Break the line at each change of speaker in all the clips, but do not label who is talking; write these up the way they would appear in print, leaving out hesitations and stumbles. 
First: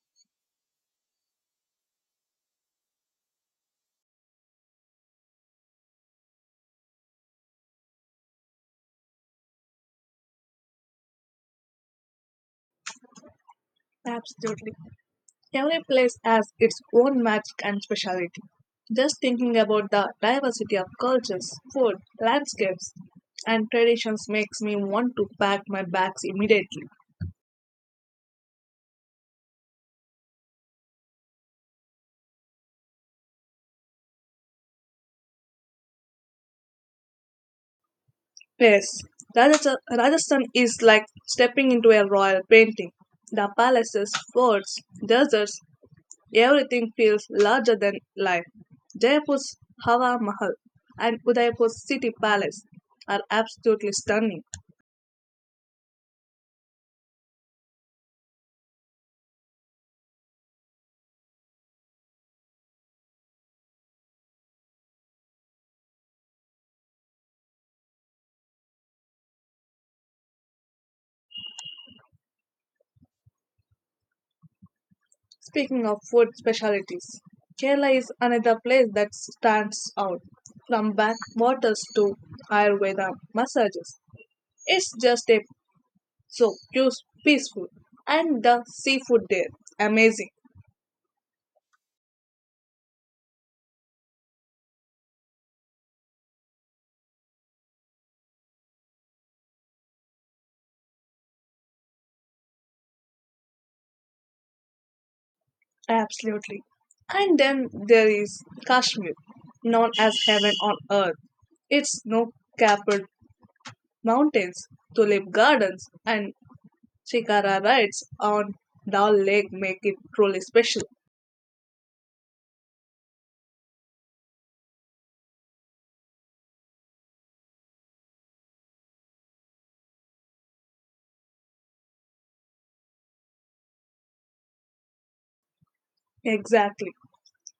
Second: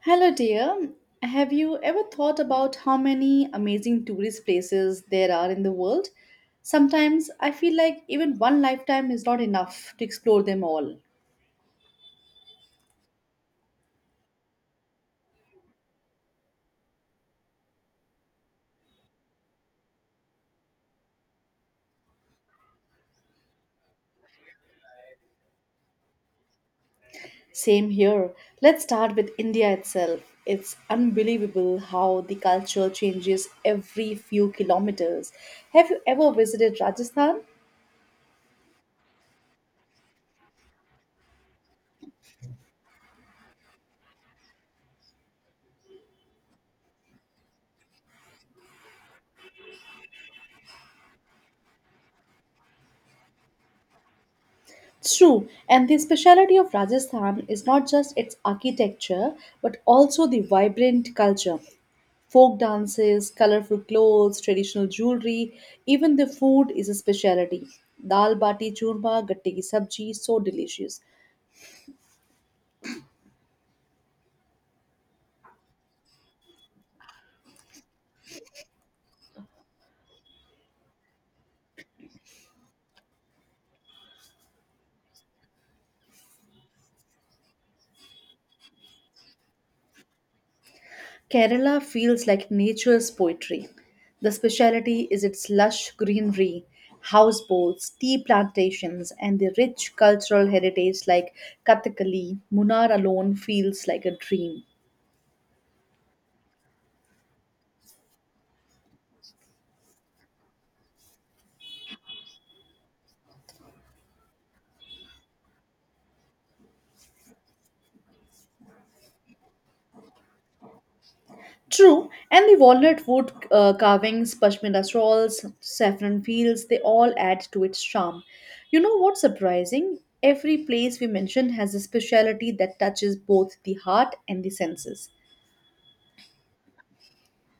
Hello, dear. Have you ever thought about how many amazing tourist places there are in the world? Sometimes I feel like even one lifetime is not enough to explore them all.
Absolutely. Every place has its own magic and speciality. Just thinking about the diversity of cultures, food, landscapes, and traditions makes me want to pack my bags immediately.
Same here. Let's start with India itself. It's unbelievable how the culture changes every few kilometers. Have you ever visited Rajasthan?
Yes, Rajasthan is like stepping into a royal painting. The palaces, forts, deserts, everything feels larger than life. Jaipur's Hawa Mahal and Udaipur's city palace are absolutely stunning.
It's true, and the speciality of Rajasthan is not just its architecture but also the vibrant culture. Folk dances, colorful clothes, traditional jewelry, even the food is a speciality. Dal bati churma, gatte ki sabji, so delicious.
Speaking of food specialities, Kerala is another place that stands out. From backwaters to Ayurveda massages, it's just a so peaceful, and the seafood there amazing.
Kerala feels like nature's poetry. The speciality is its lush greenery, houseboats, tea plantations, and the rich cultural heritage like Kathakali. Munnar alone feels like a dream.
Absolutely. And then there is Kashmir, known as heaven on earth. Its snow-capped mountains, tulip gardens, and shikara rides on Dal Lake make it truly special.
True, and the walnut wood carvings, pashmina shawls, saffron fields, they all add to its charm. You know what's surprising? Every place we mention has a speciality that touches both the heart and the senses.
Exactly.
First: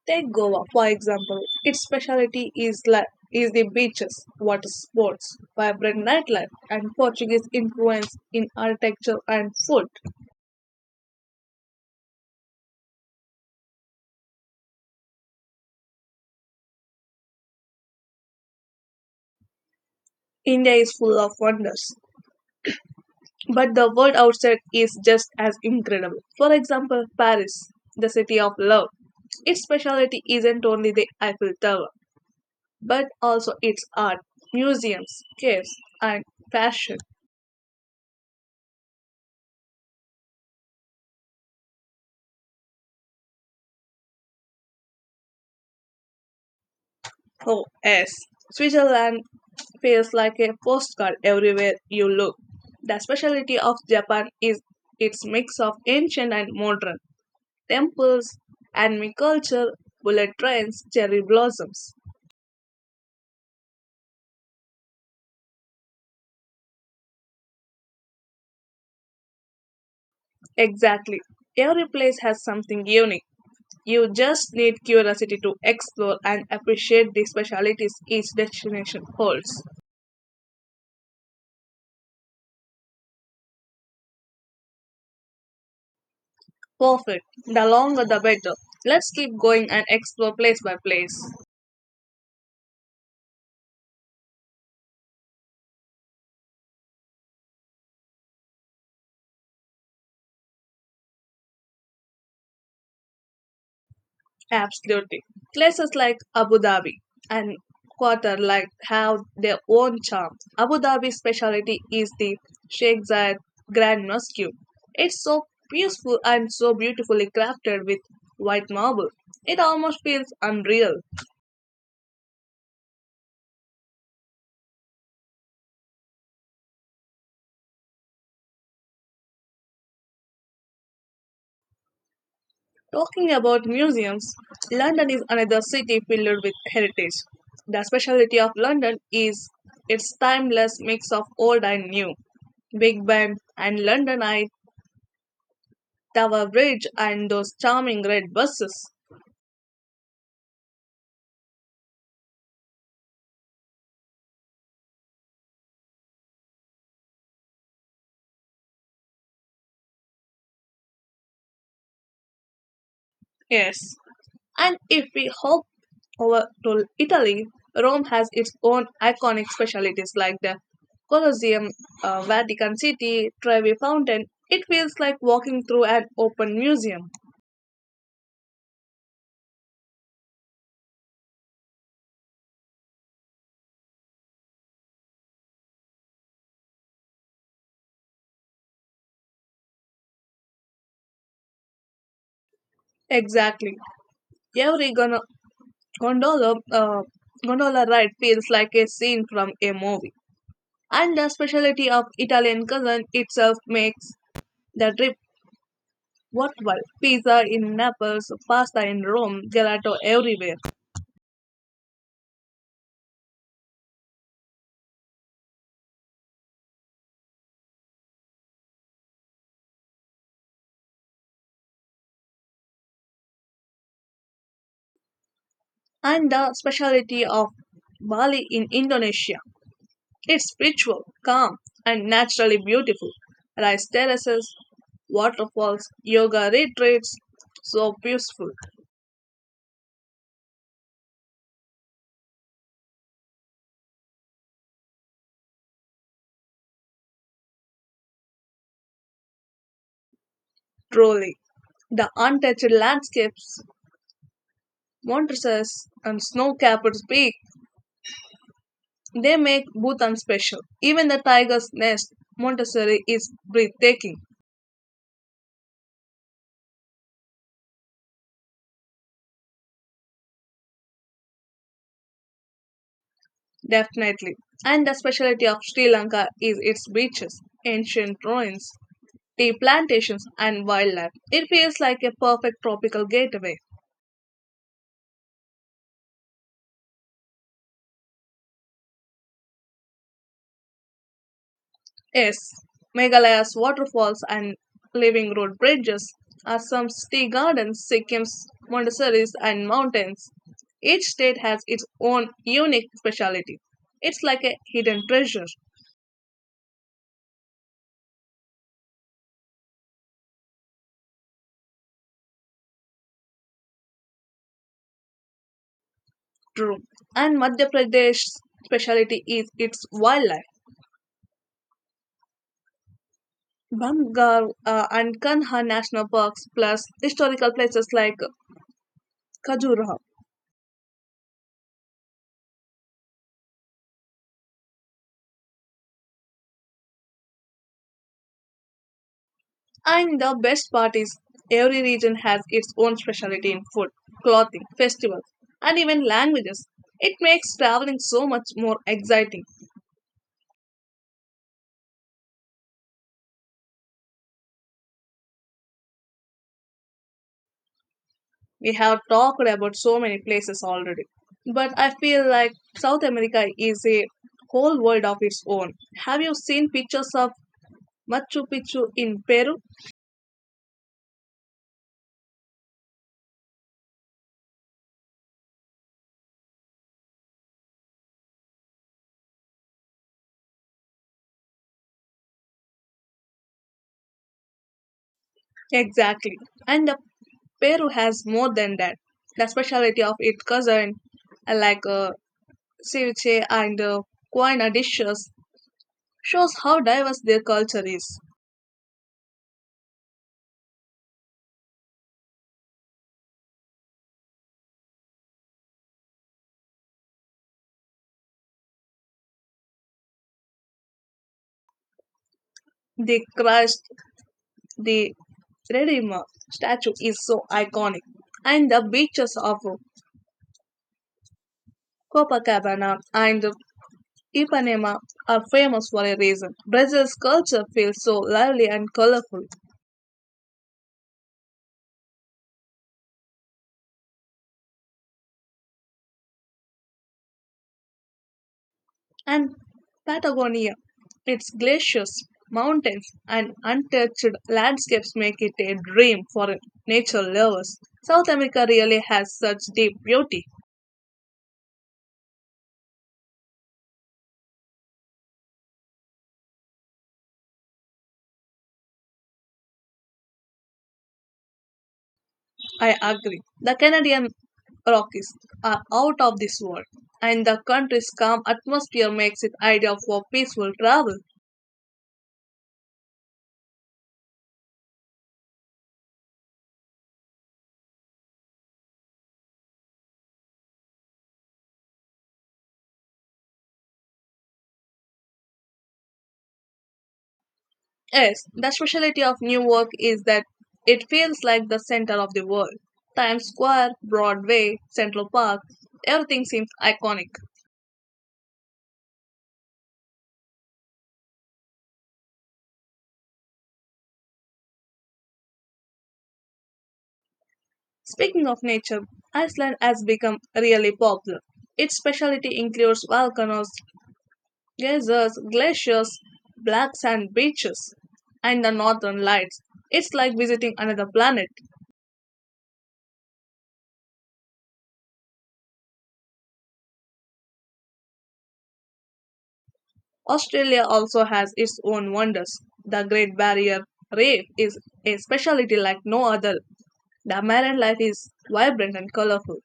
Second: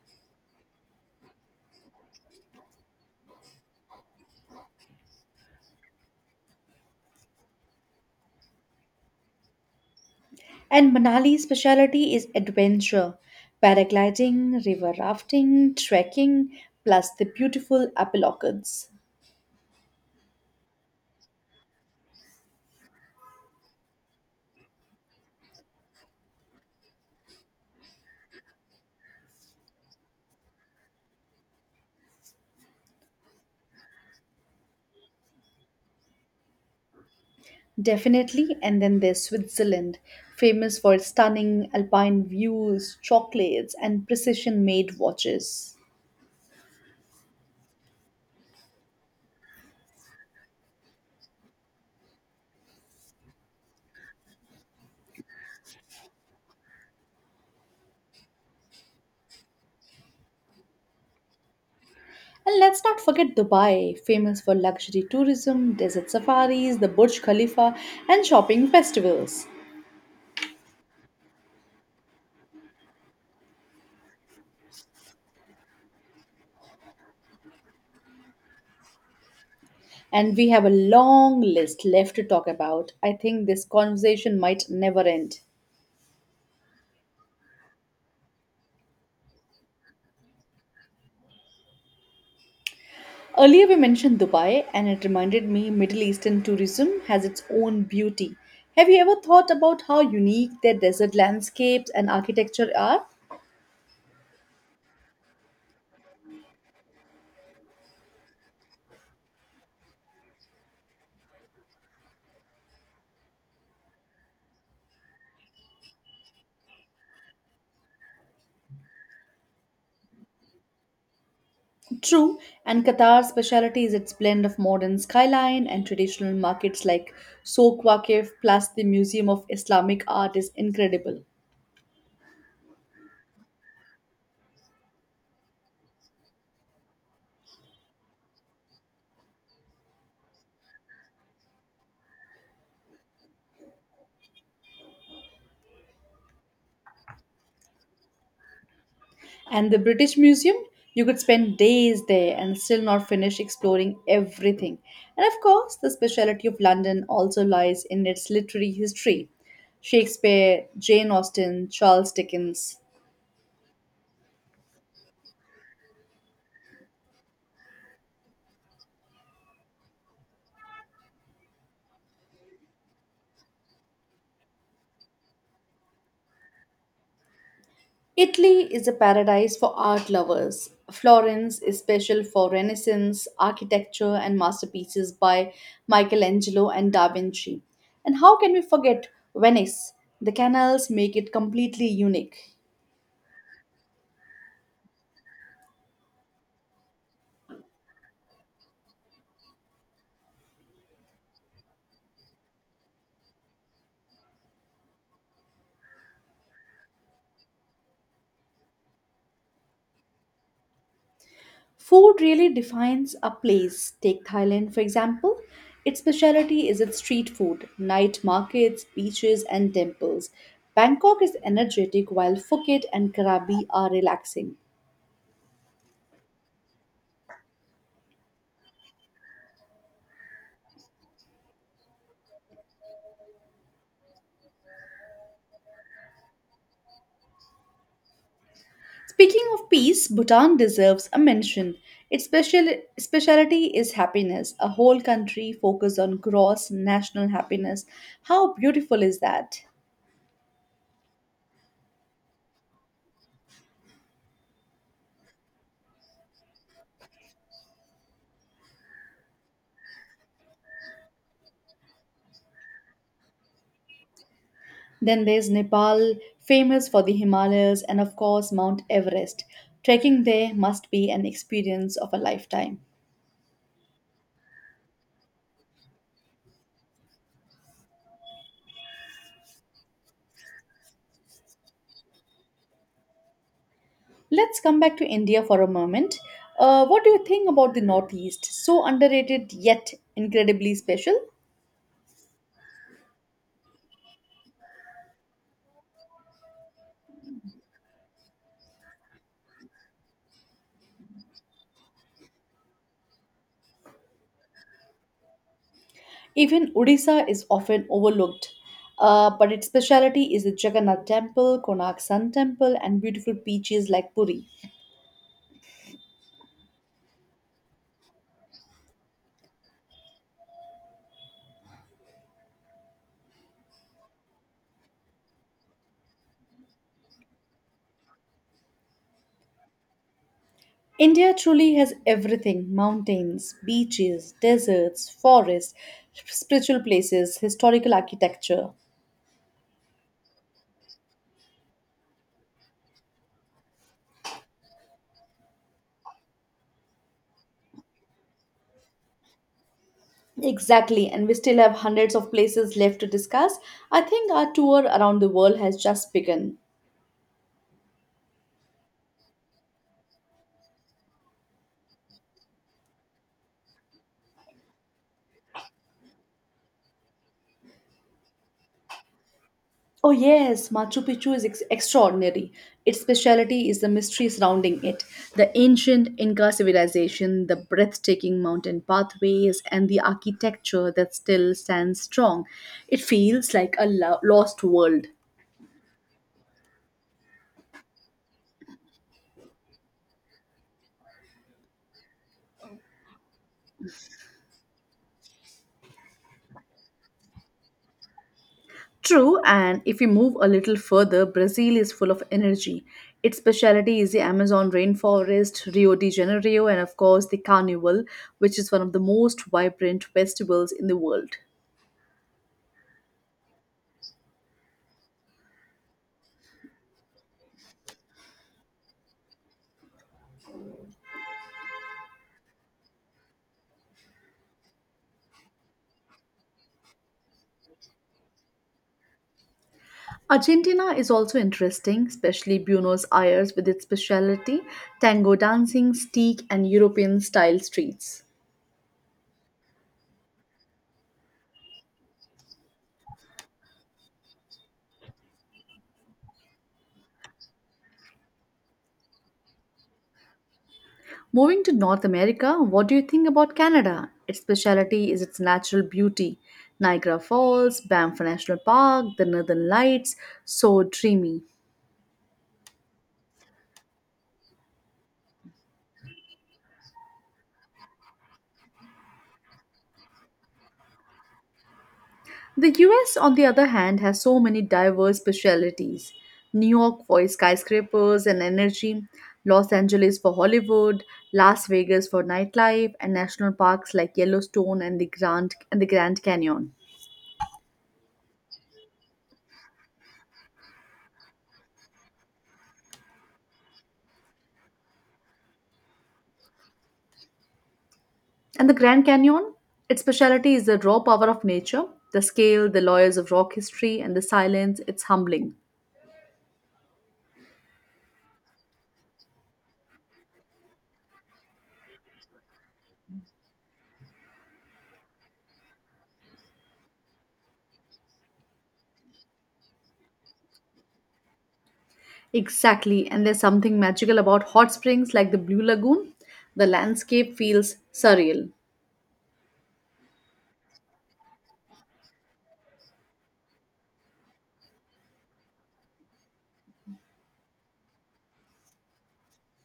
Take Goa, for example. Its specialty is the beaches, water sports, vibrant nightlife, and Portuguese influence in architecture and food.
And Manali's speciality is adventure paragliding, river rafting, trekking, plus the beautiful apple orchards.
India is full of wonders, but the world outside is just as incredible. For example, Paris, the city of love. Its specialty isn't only the Eiffel Tower, but also its art, museums, caves, and fashion.
Definitely. And then there's Switzerland, famous for its stunning alpine views, chocolates, and precision made watches.
Oh, yes. Switzerland feels like a postcard everywhere you look. The specialty of Japan is its mix of ancient and modern temples, anime culture, bullet trains, cherry blossoms.
And let's not forget Dubai, famous for luxury tourism, desert safaris, the Burj Khalifa, and shopping festivals.
Exactly. Every place has something unique. You just need curiosity to explore and appreciate the specialities each destination holds.
And we have a long list left to talk about. I think this conversation might never end.
Perfect. The longer the better. Let's keep going and explore place by place.
Earlier we mentioned Dubai and it reminded me Middle Eastern tourism has its own beauty. Have you ever thought about how unique their desert landscapes and architecture are?
Absolutely. Places like Abu Dhabi and Qatar like have their own charm. Abu Dhabi's specialty is the Sheikh Zayed Grand Mosque. It's so peaceful and so beautifully crafted with white marble. It almost feels unreal.
True, and Qatar's speciality is its blend of modern skyline and traditional markets like Souq Waqif, plus the Museum of Islamic Art is incredible.
Talking about museums, London is another city filled with heritage. The specialty of London is its timeless mix of old and new. Big Ben and Londonite Tower Bridge and those charming red buses.
And the British Museum, you could spend days there and still not finish exploring everything. And of course, the speciality of London also lies in its literary history: Shakespeare, Jane Austen, Charles Dickens.
Yes, and if we hop over to Italy, Rome has its own iconic specialities like the Colosseum, Vatican City, Trevi Fountain. It feels like walking through an open museum.
Italy is a paradise for art lovers. Florence is special for Renaissance architecture and masterpieces by Michelangelo and Da Vinci. And how can we forget Venice? The canals make it completely unique.
Exactly. Every gondola, uh, gondola ride feels like a scene from a movie. And the specialty of Italian cuisine itself makes the trip worldwide. Pizza in Naples, pasta in Rome, gelato everywhere.
Food really defines a place. Take Thailand, for example. Its specialty is its street food, night markets, beaches, and temples. Bangkok is energetic, while Phuket and Krabi are relaxing.
And the speciality of Bali in Indonesia. It's spiritual, calm, and naturally beautiful. Rice terraces, waterfalls, yoga retreats. So beautiful,
Speaking of peace, Bhutan deserves a mention. Its specialty is happiness. A whole country focused on gross national happiness. How beautiful is that?
truly. The untouched landscapes, mountains, and snow-capped peaks, they make Bhutan special. Even the tiger's nest, Montessori, is breathtaking.
Then there's Nepal, famous for the Himalayas and, of course, Mount Everest. Trekking there must be an experience of a lifetime.
Definitely. And the specialty of Sri Lanka is its beaches, ancient ruins, tea plantations, and wildlife. It feels like a perfect tropical gateway.
Let's come back to India for a moment. What do you think about the Northeast? So underrated yet incredibly special.
Yes, Meghalaya's waterfalls and living road bridges, Assam's tea gardens, Sikkim's Montessori's, and mountains. Each state has its own unique specialty. It's like a hidden treasure.
Even Odisha is often overlooked, but its speciality is the Jagannath Temple, Konark Sun Temple, and beautiful beaches like Puri.
True. And Madhya Pradesh's specialty is its wildlife. Bamgar and Kanha National Parks, plus historical places like Khajuraho.
India truly has everything: mountains, beaches, deserts, forests, spiritual places, historical architecture.
And the best part is, every region has its own specialty in food, clothing, festivals, and even languages. It makes traveling so much more exciting.
Exactly, and we still have hundreds of places left to discuss. I think our tour around the world has just begun.
We have talked about so many places already, but I feel like South America is a whole world of its own. Have you seen pictures of Machu Picchu in Peru?
Oh, yes, Machu Picchu is extraordinary. Its speciality is the mystery surrounding it, the ancient Inca civilization, the breathtaking mountain pathways, and the architecture that still stands strong. It feels like a lost world.
Exactly. And the Peru has more than that. The specialty of its cousin, uh, like uh, ceviche and quinoa dishes, shows how diverse their culture is.
True, and if we move a little further, Brazil is full of energy. Its specialty is the Amazon rainforest, Rio de Janeiro, and of course the Carnival, which is one of the most vibrant festivals in the world.
The Christ the Redeemer statue is so iconic, and the beaches of Copacabana and Ipanema are famous for a reason. Brazil's culture feels so lively and colorful.
Argentina is also interesting, especially Buenos Aires with its specialty: tango dancing, steak, and European style streets.
And Patagonia, its glaciers, mountains, and untouched landscapes make it a dream for nature lovers. South America really has such deep beauty.
Moving to North America, what do you think about Canada? Its speciality is its natural beauty. Niagara Falls, Banff National Park, the Northern Lights, so dreamy.
I agree. The Canadian Rockies are out of this world, and the country's calm atmosphere makes it ideal for peaceful travel.
The US, on the other hand, has so many diverse specialties. New York for its skyscrapers and energy, Los Angeles for Hollywood, Las Vegas for nightlife, and national parks like Yellowstone and the Grand Canyon.
Yes, the specialty of New York is that it feels like the center of the world. Times Square, Broadway, Central Park, everything seems iconic.
And the Grand Canyon, its specialty is the raw power of nature, the scale, the layers of rock history, and the silence. It's humbling.
Speaking of nature, Iceland has become really popular. Its specialty includes volcanoes, geysers, glaciers, black sand beaches, and the northern lights. It's like visiting another planet.
Exactly, and there's something magical about hot springs like the Blue Lagoon. The landscape feels surreal.
Australia also has its own wonders. The Great Barrier Reef is a specialty like no other. The marine life is vibrant and colorful.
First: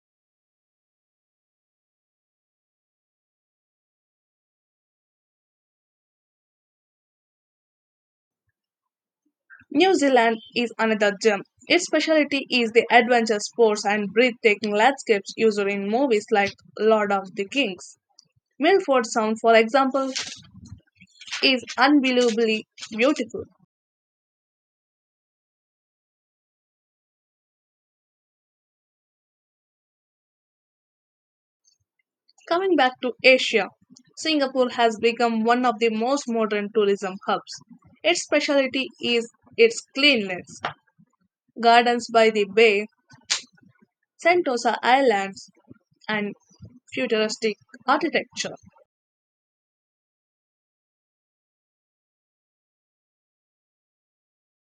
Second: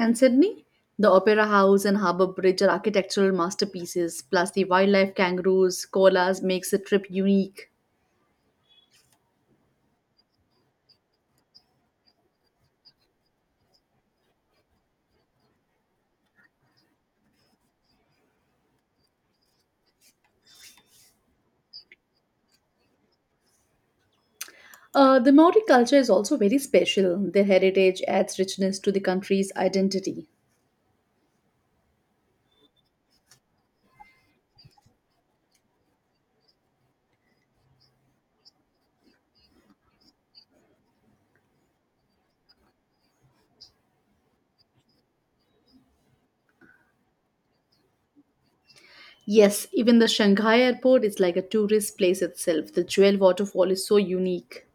And Sydney, the Opera House and Harbour Bridge are architectural masterpieces, plus the wildlife, kangaroos, koalas, makes the trip unique.
New Zealand is another gem. Its specialty is the adventure sports and breathtaking landscapes used in movies like Lord of the Kings. Milford Sound, for example, is unbelievably beautiful.
The Maori culture is also very special. Their heritage adds richness to the country's identity.
Coming back to Asia, Singapore has become one of the most modern tourism hubs. Its specialty is its cleanliness. Gardens by the bay, Sentosa Islands, and futuristic architecture.
Yes, even the Shanghai airport is like a tourist place itself. The Jewel waterfall is so unique.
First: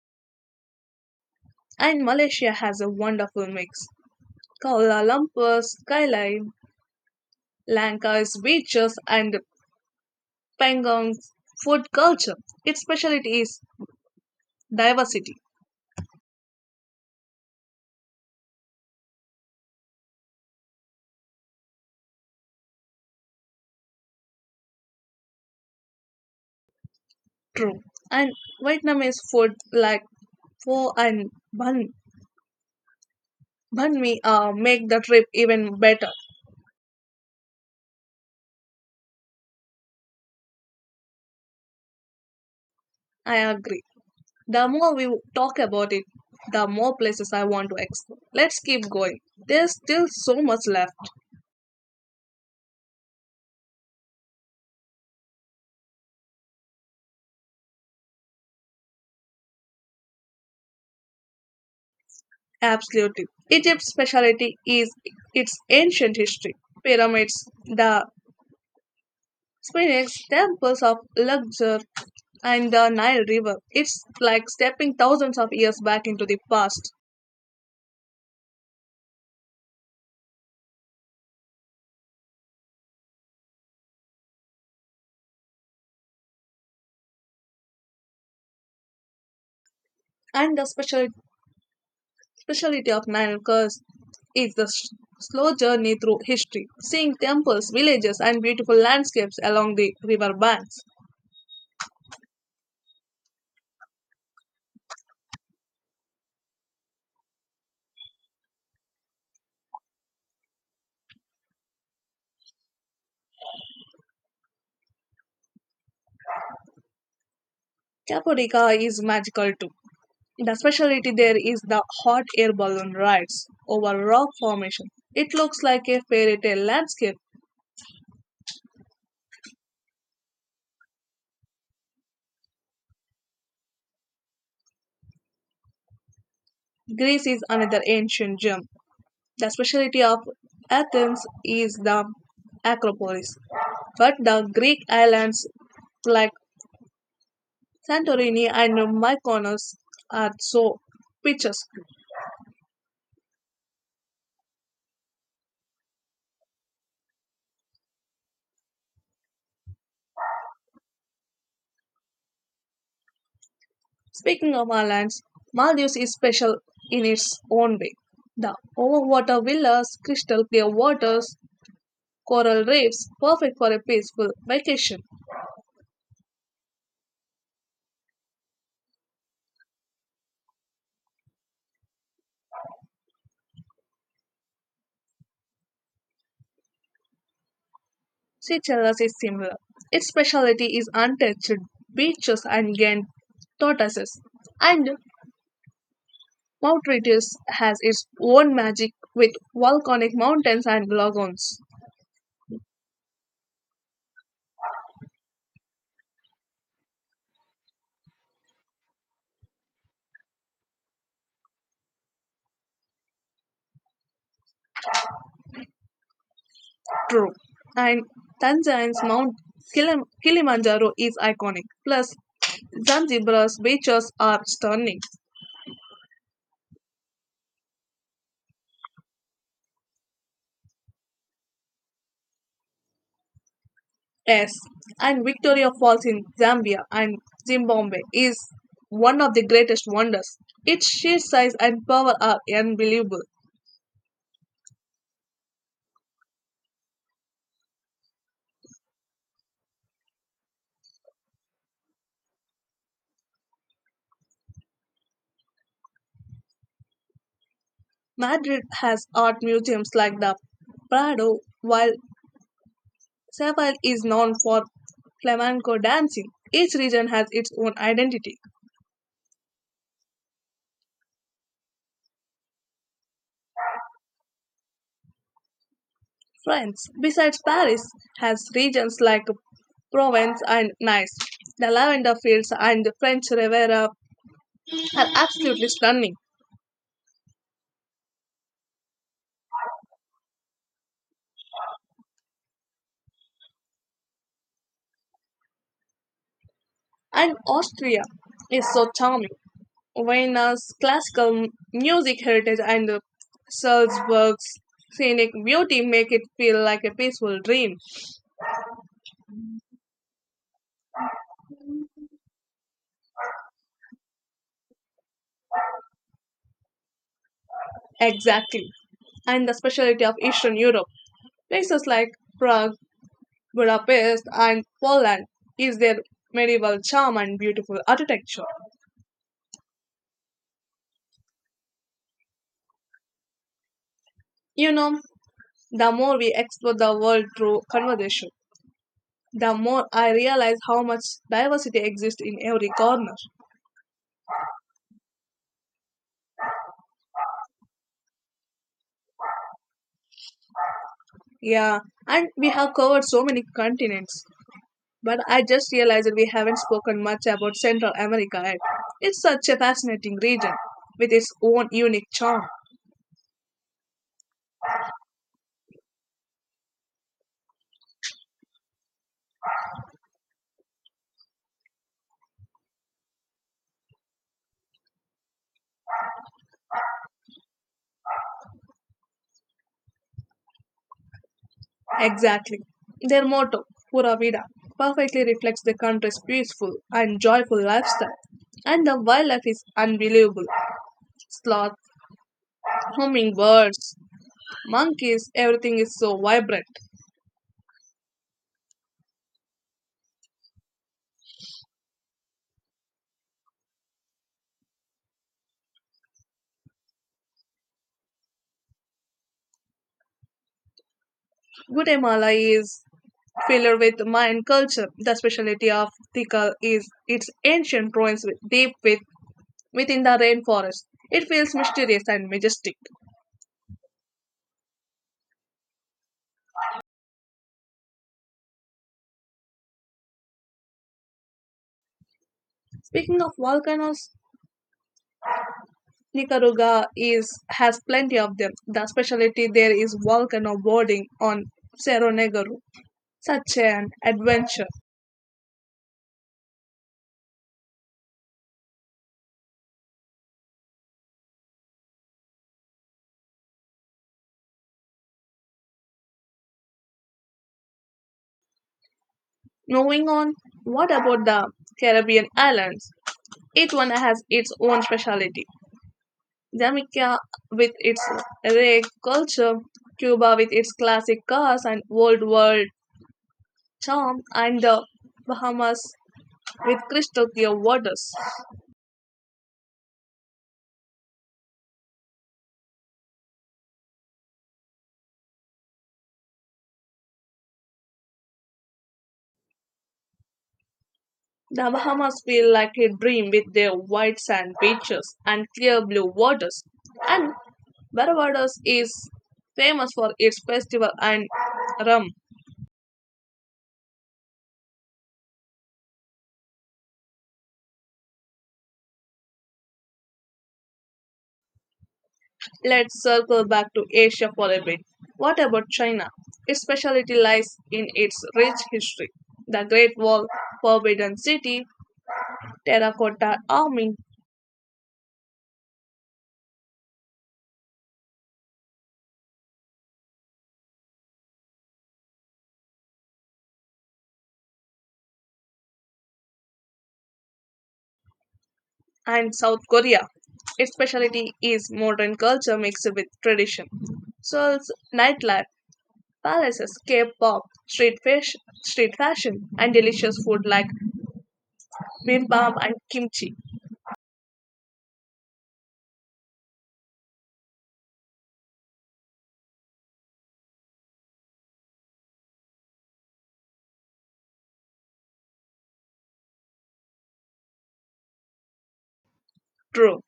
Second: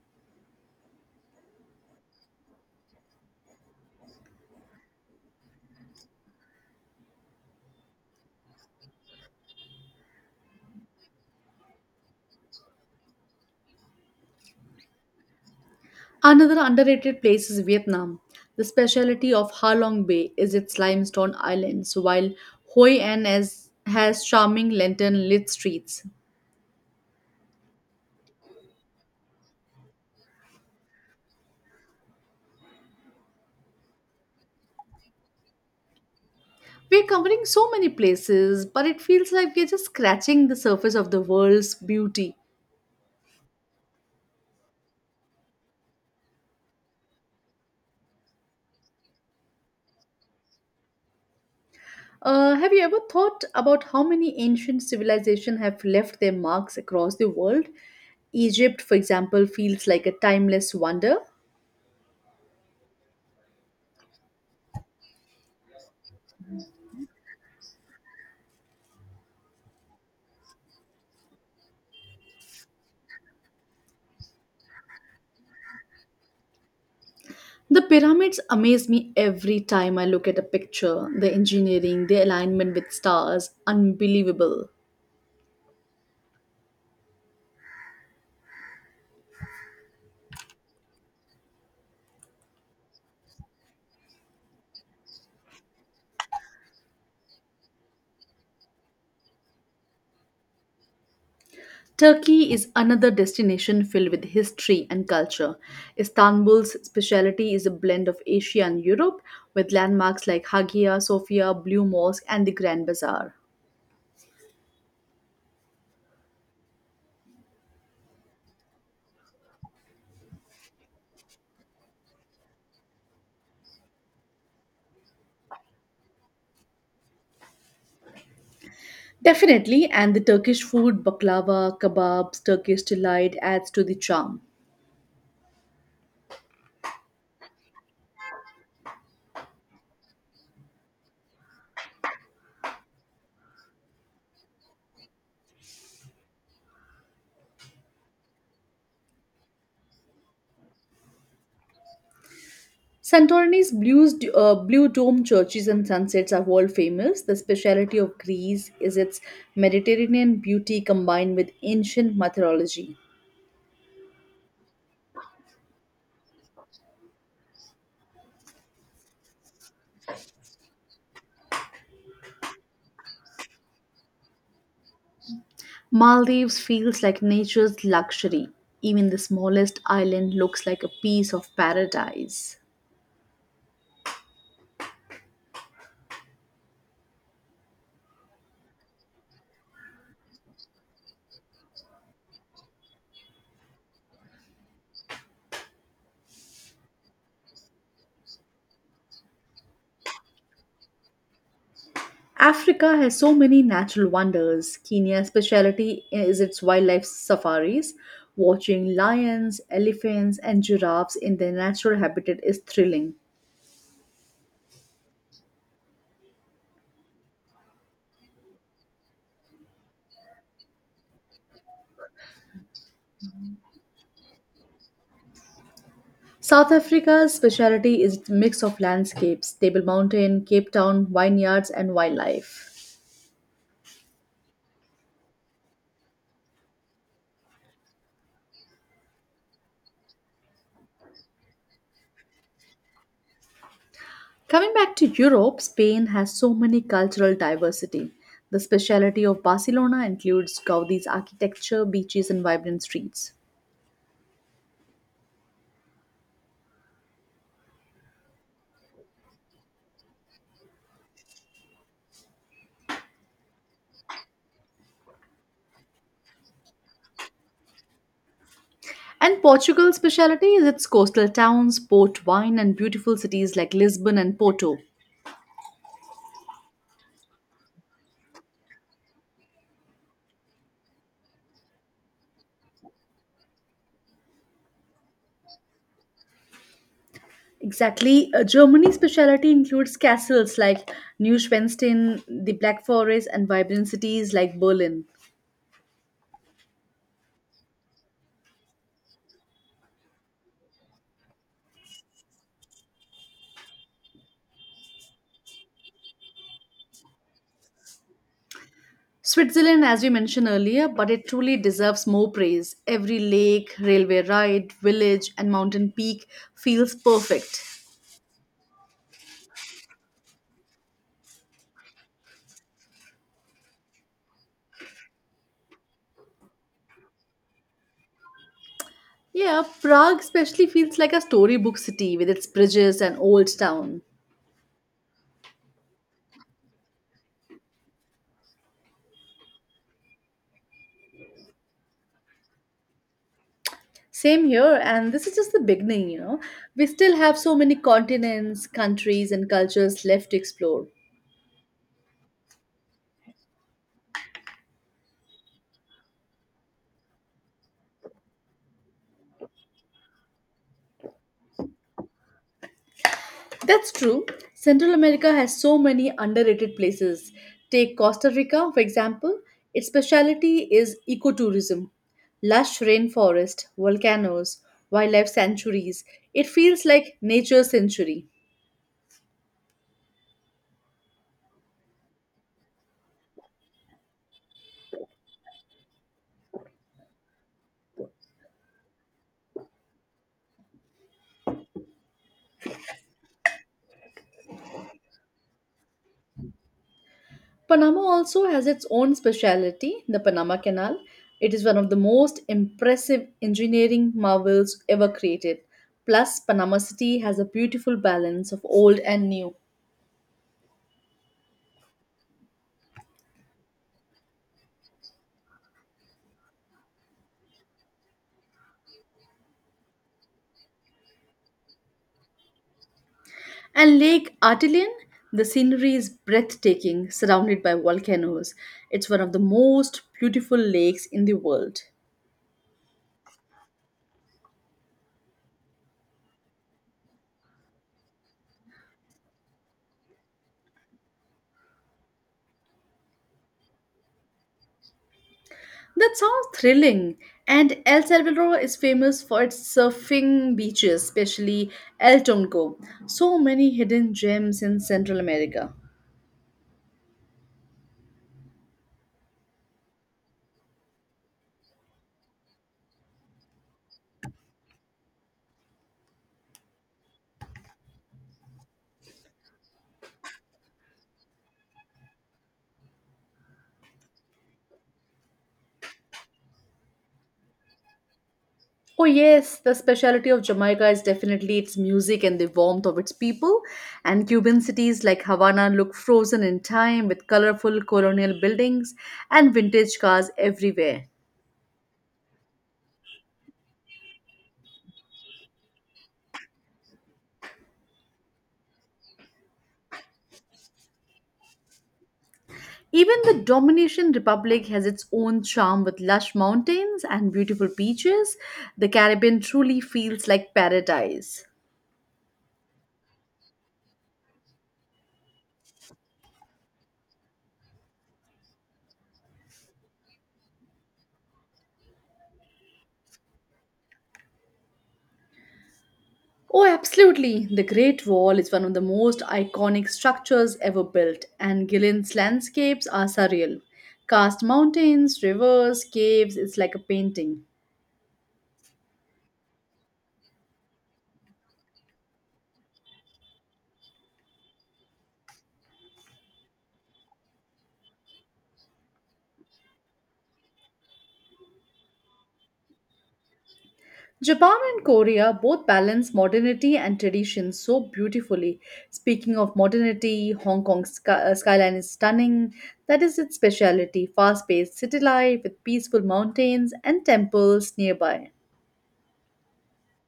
And Malaysia has a wonderful mix. Kuala Lumpur's skyline, Lanka's beaches, and Pangong's food culture. Its specialty is diversity.
Another underrated place is Vietnam. The specialty of Ha Long Bay is its limestone islands, while Hoi An has charming lantern lit streets.
True. And Vietnamese food like pho and banh, banh mi make the trip even better.
We're covering so many places, but it feels like we're just scratching the surface of the world's beauty.
I agree. The more we talk about it, the more places I want to explore. Let's keep going. There's still so much left.
Have you ever thought about how many ancient civilizations have left their marks across the world? Egypt, for example, feels like a timeless wonder.
Absolutely. Egypt's specialty is its ancient history. Pyramids, the Spain temples of Luxor and the Nile River. It's like stepping thousands of years back into the past.
The pyramids amaze me every time I look at a picture. The engineering, the alignment with stars, unbelievable.
And the speciality of Nile curse is the slow journey through history, seeing temples, villages, and beautiful landscapes along the river banks.
Turkey is another destination filled with history and culture. Istanbul's speciality is a blend of Asia and Europe, with landmarks like Hagia Sophia, Blue Mosque, and the Grand Bazaar.
Capodica is magical too. The speciality there is the hot air balloon rides over rock formation. It looks like a fairy tale landscape.
Definitely, and the Turkish food, baklava, kebabs, Turkish delight, adds to the charm.
Greece is another ancient gem. The specialty of Athens is the Acropolis, but the Greek islands like Santorini and Mykonos are so picturesque.
Santorini's blue dome churches and sunsets are world famous. The speciality of Greece is its Mediterranean beauty combined with ancient mythology.
Speaking of islands, Maldives is special in its own way. The overwater villas, crystal clear waters, coral reefs, perfect for a peaceful vacation.
Maldives feels like nature's luxury. Even the smallest island looks like a piece of paradise.
Seychelles is similar. Its specialty is untouched beaches and giant tortoises, and Mount Retius has its own magic with volcanic mountains and lagoons.
Africa has so many natural wonders. Kenya's specialty is its wildlife safaris. Watching lions, elephants, and giraffes in their natural habitat is thrilling.
True. And Tanzania's Mount Kilimanjaro is iconic. Plus, Zanzibar's beaches are stunning.
South Africa's specialty is its mix of landscapes, Table Mountain, Cape Town, vineyards, and wildlife.
Yes. And Victoria Falls in Zambia and Zimbabwe is one of the greatest wonders. Its sheer size and power are unbelievable.
Coming back to Europe, Spain has so many cultural diversity. The specialty of Barcelona includes Gaudi's architecture, beaches, and vibrant streets.
Madrid has art museums like the Prado, while Seville is known for flamenco dancing. Each region has its own identity.
And Portugal's speciality is its coastal towns, port wine, and beautiful cities like Lisbon and Porto.
France, besides Paris, has regions like Provence and Nice. The lavender fields and the French Riviera are absolutely stunning.
Exactly. Germany's speciality includes castles like Neuschwanstein, the Black Forest, and vibrant cities like Berlin.
And Austria is so charming. Vienna's classical music heritage and Salzburg's scenic beauty make it feel like a peaceful dream.
Switzerland, as we mentioned earlier, but it truly deserves more praise. Every lake, railway ride, village, and mountain peak feels perfect.
Exactly. And the specialty of Eastern Europe, places like Prague, Budapest, and Poland, is their medieval charm and beautiful architecture.
Yeah, Prague especially feels like a storybook city with its bridges and old town.
You know, the more we explore the world through conversation, the more I realize how much diversity exists in every corner.
Same here, and this is just the beginning, you know. We still have so many continents, countries, and cultures left to explore.
Yeah, and we have covered so many continents. But I just realized that we haven't spoken much about Central America yet. It's such a fascinating region with its own unique charm.
That's true. Central America has so many underrated places. Take Costa Rica, for example. Its specialty is ecotourism: lush rainforest, volcanoes, wildlife sanctuaries. It feels like nature's century.
Exactly. Their motto, Pura Vida, perfectly reflects the country's peaceful and joyful lifestyle. And the wildlife is unbelievable. Sloth, hummingbirds, monkeys, everything is so vibrant.
Panama also has its own speciality, the Panama Canal. It is one of the most impressive engineering marvels ever created. Plus, Panama City has a beautiful balance of old and new.
Guatemala is filled with Mayan culture. The specialty of Tikal is its ancient ruins deep within the rainforest. It feels mysterious and majestic.
And Lake Artelian, the scenery is breathtaking, surrounded by volcanoes. It's one of the most beautiful lakes in the world.
Speaking of volcanoes, Nicaragua is has plenty of them. The specialty there is volcano boarding on Cerro Negro. Such an adventure.
That sounds thrilling. And El Salvador is famous for its surfing beaches, especially El Tonco. So many hidden gems in Central America.
Moving on, what about the Caribbean islands? Each one has its own specialty. Jamaica with its reggae culture, Cuba with its classic cars and old world charm, and the Bahamas with crystal clear waters.
Oh, yes, the specialty of Jamaica is definitely its music and the warmth of its people. And Cuban cities like Havana look frozen in time with colorful colonial buildings and vintage cars everywhere.
The Bahamas feel like a dream with their white sand beaches and clear blue waters. And Barbados is famous for its festival and rum.
Even the Dominican Republic has its own charm with lush mountains and beautiful beaches. The Caribbean truly feels like paradise.
Let's circle back to Asia for a bit. What about China? Its specialty lies in its rich history. The Great Wall, Forbidden City, Terracotta Army,
Oh, absolutely. The Great Wall is one of the most iconic structures ever built, and Gillian's landscapes are surreal. Cast mountains, rivers, caves, it's like a painting.
and South Korea. Its specialty is modern culture mixed with tradition. Seoul's nightlife palaces, K-pop, street fashion, and delicious food like bibimbap and kimchi.
Japan and Korea both balance modernity and tradition so beautifully. Speaking of modernity, Hong Kong's skyline is stunning. That is its speciality: fast paced city life with peaceful mountains and temples nearby.
True.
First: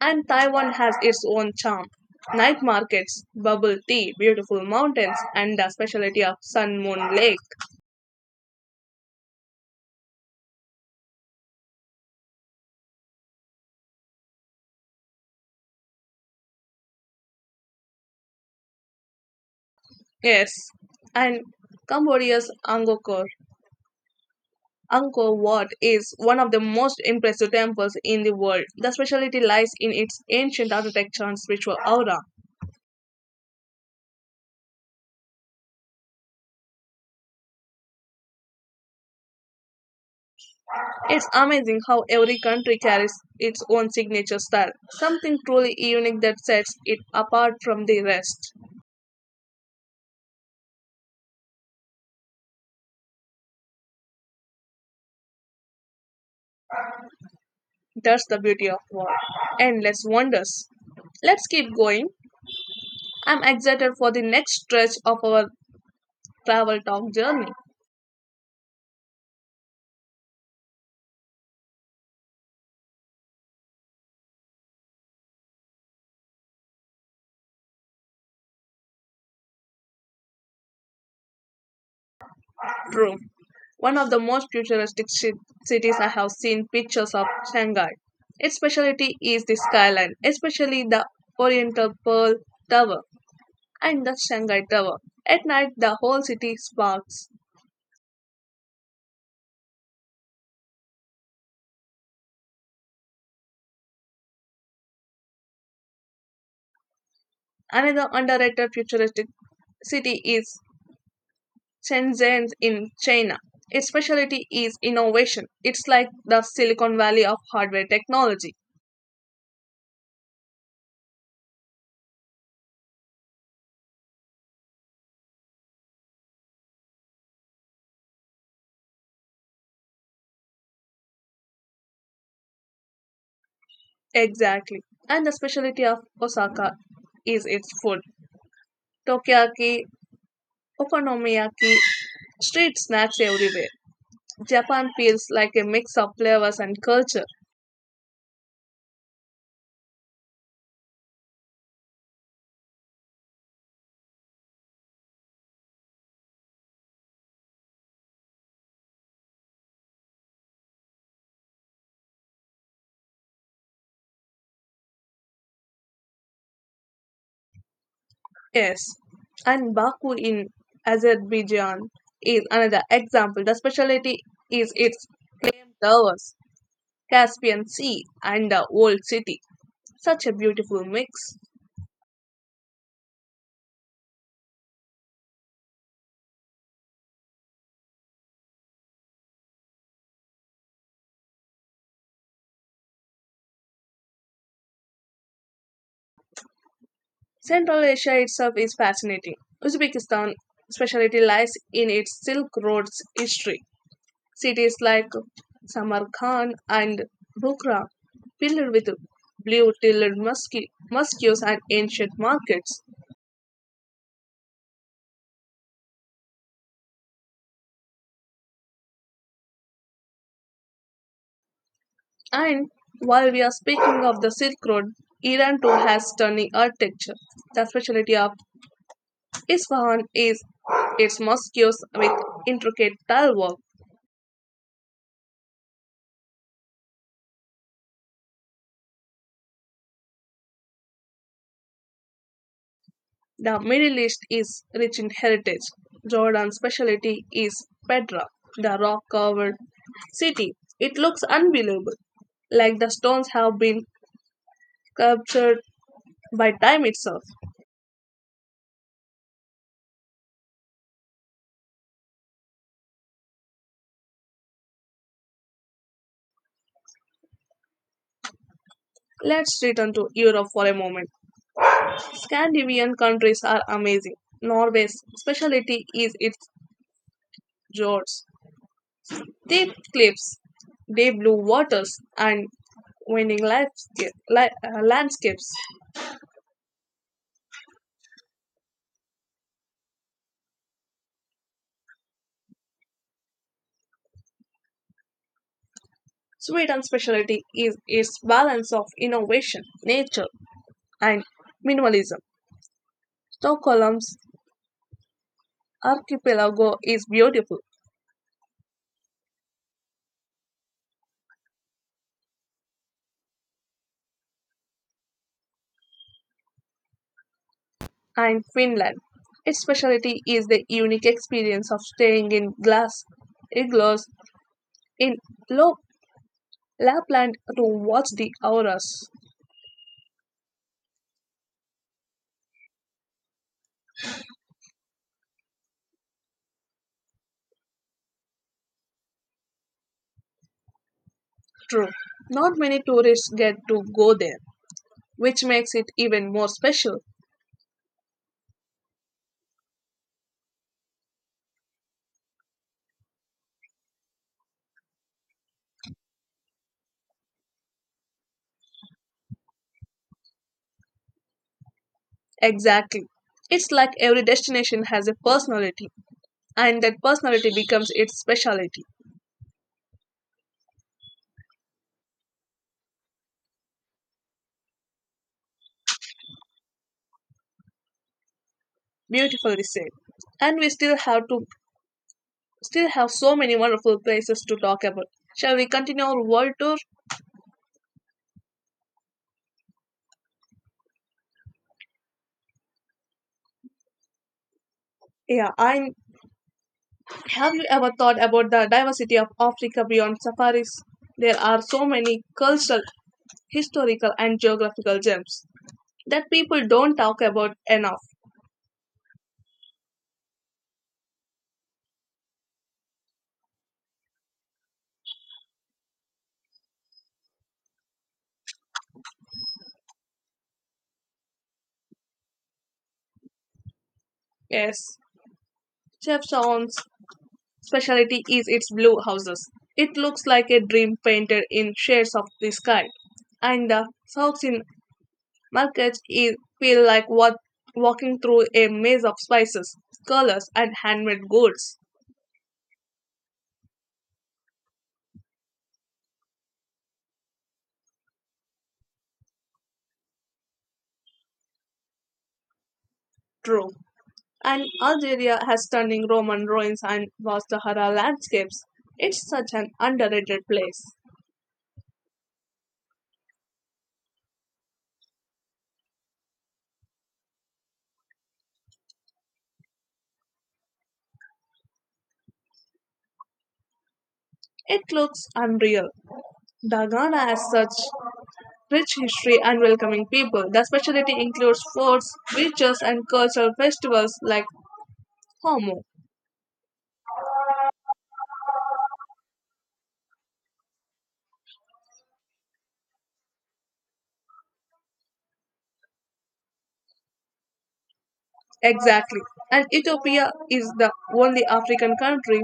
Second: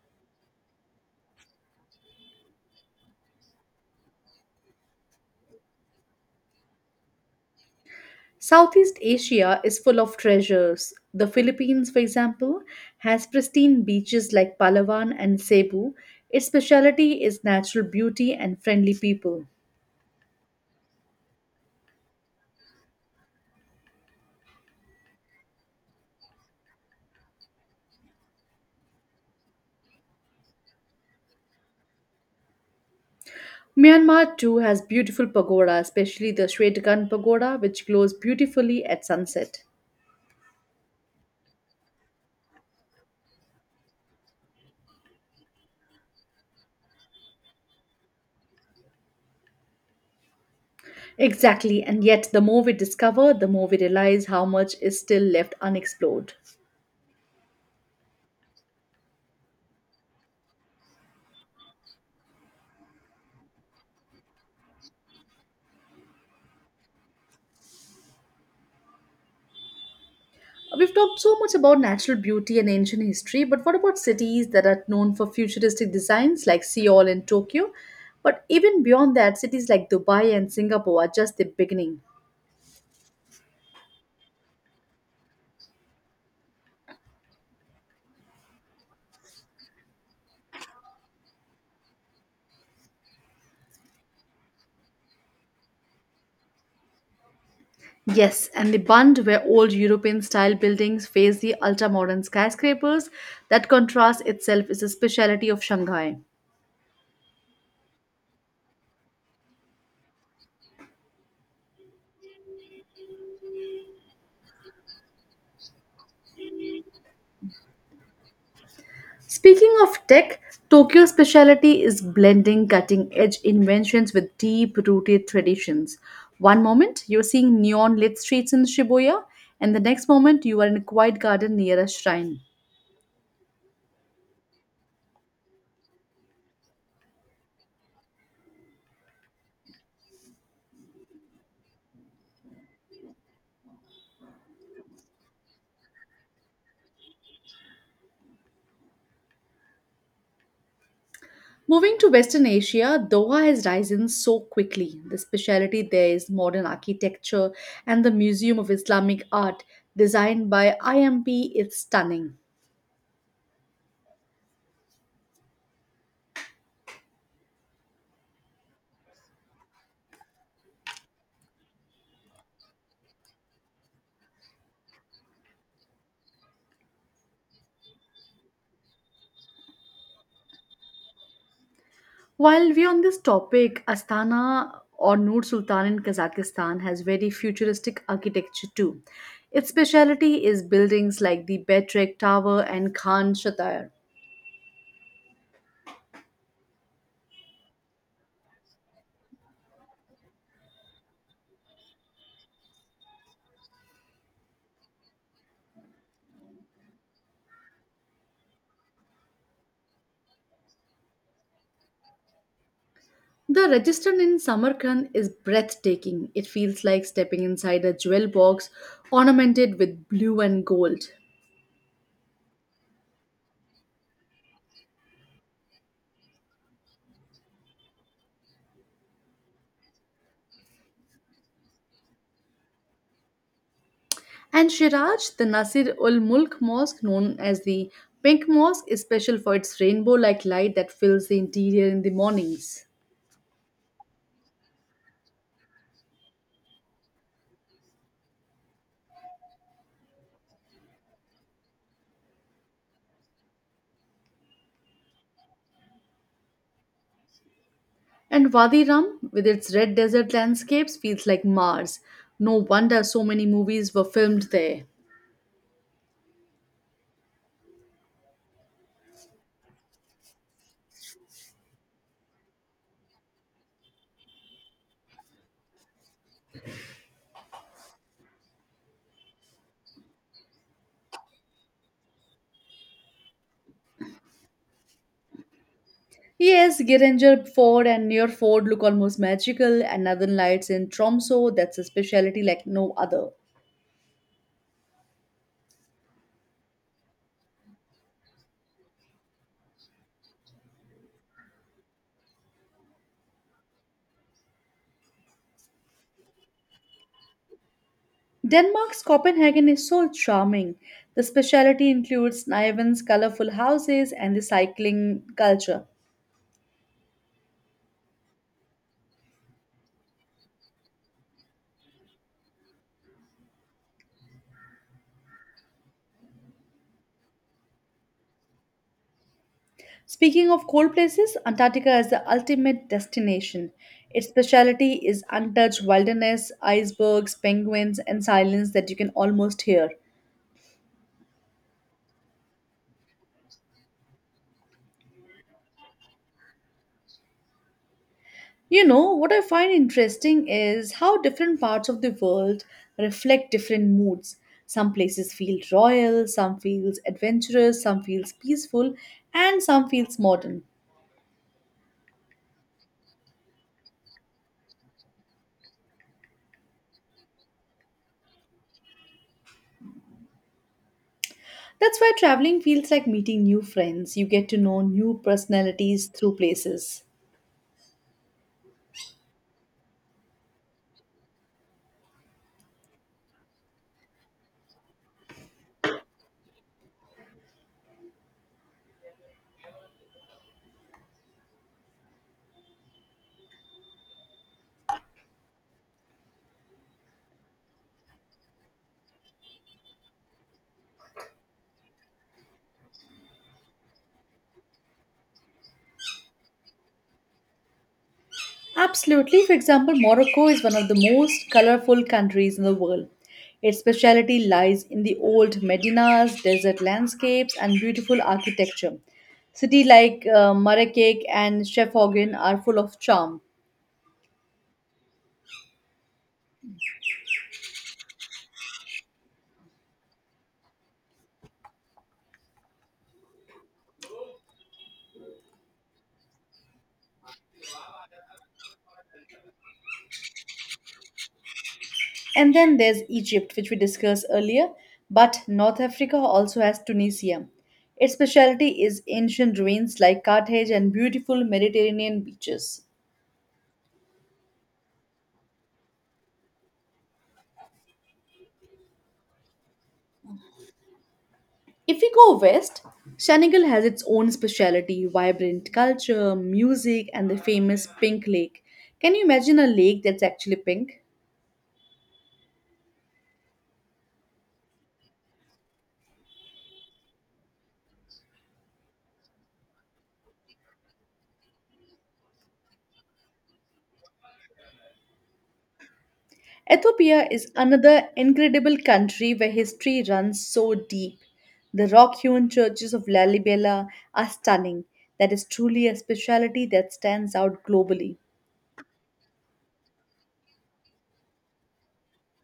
And Taiwan has its own charm. Night markets, bubble tea, beautiful mountains, and the specialty of Sun Moon Lake.
Southeast Asia is full of treasures. The Philippines, for example, has pristine beaches like Palawan and Cebu. Its speciality is natural beauty and friendly people.
Yes. And Cambodia's Angkor Wat is one of the most impressive temples in the world. The specialty lies in its ancient architecture and spiritual aura.
Myanmar too has beautiful pagoda, especially the Shwedagon pagoda, which glows beautifully at sunset.
It's amazing how every country carries its own signature style, something truly unique that sets it apart from the rest.
Exactly, and yet the more we discover, the more we realize how much is still left unexplored.
That's the beauty of war. Endless wonders. Let's keep going. I'm excited for the next stretch of our travel talk journey.
We've talked so much about natural beauty and ancient history, but what about cities that are known for futuristic designs like Seoul and Tokyo? But even beyond that, cities like Dubai and Singapore are just the beginning.
True. One of the most futuristic cities I have seen pictures of Shanghai. Its specialty is the skyline, especially the Oriental Pearl Tower and the Shanghai Tower. At night, the whole city sparks.
Yes, and the Bund, where old European style buildings face the ultra modern skyscrapers, that contrast itself is a specialty of Shanghai.
Another underrated futuristic city is Shenzhen in China. Its specialty is innovation. It's like the Silicon Valley of hardware technology.
Speaking of tech, Tokyo's specialty is blending cutting edge inventions with deep rooted traditions. One moment you're seeing neon lit streets in Shibuya, and the next moment you are in a quiet garden near a shrine.
Exactly. And the specialty of Osaka is its food. Takoyaki, okonomiyaki, street snacks everywhere. Japan feels like a mix of flavors and culture.
Moving to Western Asia, Doha has risen so quickly. The specialty there is modern architecture and the Museum of Islamic Art designed by IMP is stunning.
Yes, and Baku in Azerbaijan is another example. The specialty is its flame towers, Caspian Sea, and the Old City. Such a beautiful mix.
While we're on this topic, Astana or Nur Sultan in Kazakhstan has very futuristic architecture too. Its specialty is buildings like the Betrek Tower and Khan Shatayr.
Central Asia itself is fascinating. Uzbekistan specialty lies in its Silk Road's history. Cities like Samarkand and Bukhara, filled with blue-tilled mosques and ancient markets.
The register in Samarkand is breathtaking. It feels like stepping inside a jewel box ornamented with blue and gold.
And while we are speaking of the Silk Road, Iran too has stunning architecture. The specialty of Isfahan is its mosques with intricate tile work.
And Shiraj, the Nasir ul Mulk Mosque, known as the Pink Mosque, is special for its rainbow like light that fills the interior in the mornings.
The Middle East is rich in heritage. Jordan's specialty is Petra, the rock covered city. It looks unbelievable, like the stones have been captured by time itself.
And Wadi Rum, with its red desert landscapes, feels like Mars. No wonder so many movies were filmed there.
Let's return to Europe for a moment. Scandinavian countries are amazing. Norway's specialty is its fjords, deep cliffs, deep blue waters, and winning landscapes.
Yes, Geringer Ford and near Ford look almost magical, and Northern Lights in Tromso, that's a specialty like no other.
Sweden's specialty is its balance of innovation, nature, and minimalism. Stockholm's archipelago is beautiful,
Denmark's Copenhagen is so charming. The specialty includes Niven's colorful houses and the cycling culture.
and Finland. Its specialty is the unique experience of staying in glass igloos in low Lapland to watch the auroras.
Speaking of cold places, Antarctica is the ultimate destination. Its specialty is untouched wilderness, icebergs, penguins, and silence that you can almost hear.
True, not many tourists get to go there, which makes it even more special.
You know what I find interesting is how different parts of the world reflect different moods. Some places feel royal, some feels adventurous, some feels peaceful, and some feels modern.
Exactly. It's like every destination has a personality, and that personality becomes its specialty.
That's why traveling feels like meeting new friends. You get to know new personalities through places.
Beautifully said. And we still have so many wonderful places to talk about. Shall we continue our world tour? Yeah, I have you ever thought about the diversity of Africa beyond safaris? There are so many cultural historical and geographical gems that people don't talk about enough.
Absolutely. For example, Morocco is one of the most colorful countries in the world. Its speciality lies in the old medinas, desert landscapes, and beautiful architecture. Cities like Marrakech and Chefaugen are full of charm.
Yes, Chef Saun's specialty is its blue houses. It looks like a dream painted in shades of the sky, and the souks in markets is, feel like what walking through a maze of spices, colors, and handmade goods.
And then there's Egypt, which we discussed earlier, but North Africa also has Tunisia. Its specialty is ancient ruins like Carthage and beautiful Mediterranean beaches.
True. And Algeria has stunning Roman ruins and vast Sahara landscapes. It's such an underrated place.
If we go west, Senegal has its own speciality vibrant culture, music, and the famous Pink Lake. Can you imagine a lake that's actually pink?
It looks unreal. The Ghana has such rich history and welcoming people. The specialty includes forts, beaches, and cultural festivals like Homo.
Ethiopia is another incredible country where history runs so deep. The rock hewn churches of Lalibela are stunning. That is truly a speciality that stands out globally.
Exactly. And Ethiopia is the only African country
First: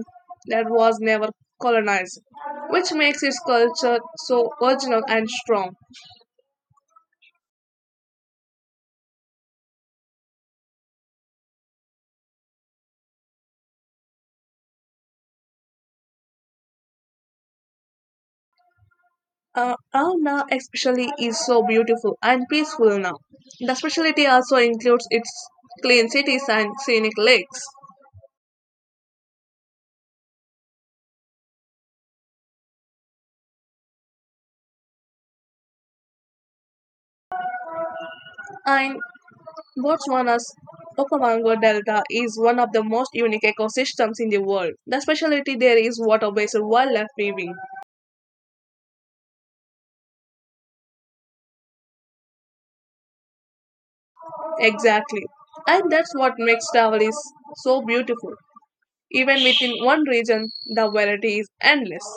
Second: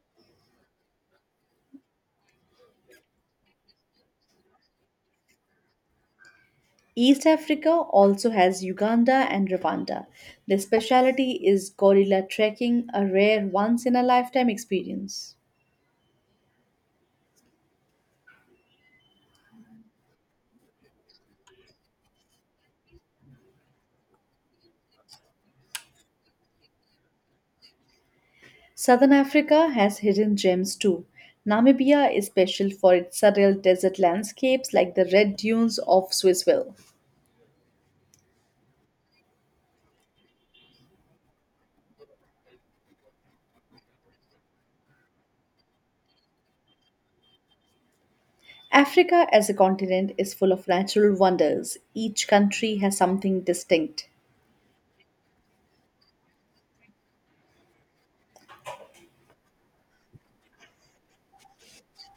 that was never colonized, which makes its culture so original and strong.
East Africa also has Uganda and Rwanda. Their speciality is gorilla trekking, a rare once in a lifetime experience.
Ghana especially is so beautiful and peaceful now. The specialty also includes its clean cities and scenic lakes.
Southern Africa has hidden gems too. Namibia is special for its surreal desert landscapes like the red dunes of Swissville.
And Botswana's Okavango Delta is one of the most unique ecosystems in the world. The specialty there is water-based wildlife weaving.
Africa as a continent is full of natural wonders. Each country has something distinct.
Exactly. And that's what makes travel is so beautiful. Even within one region, the variety is endless.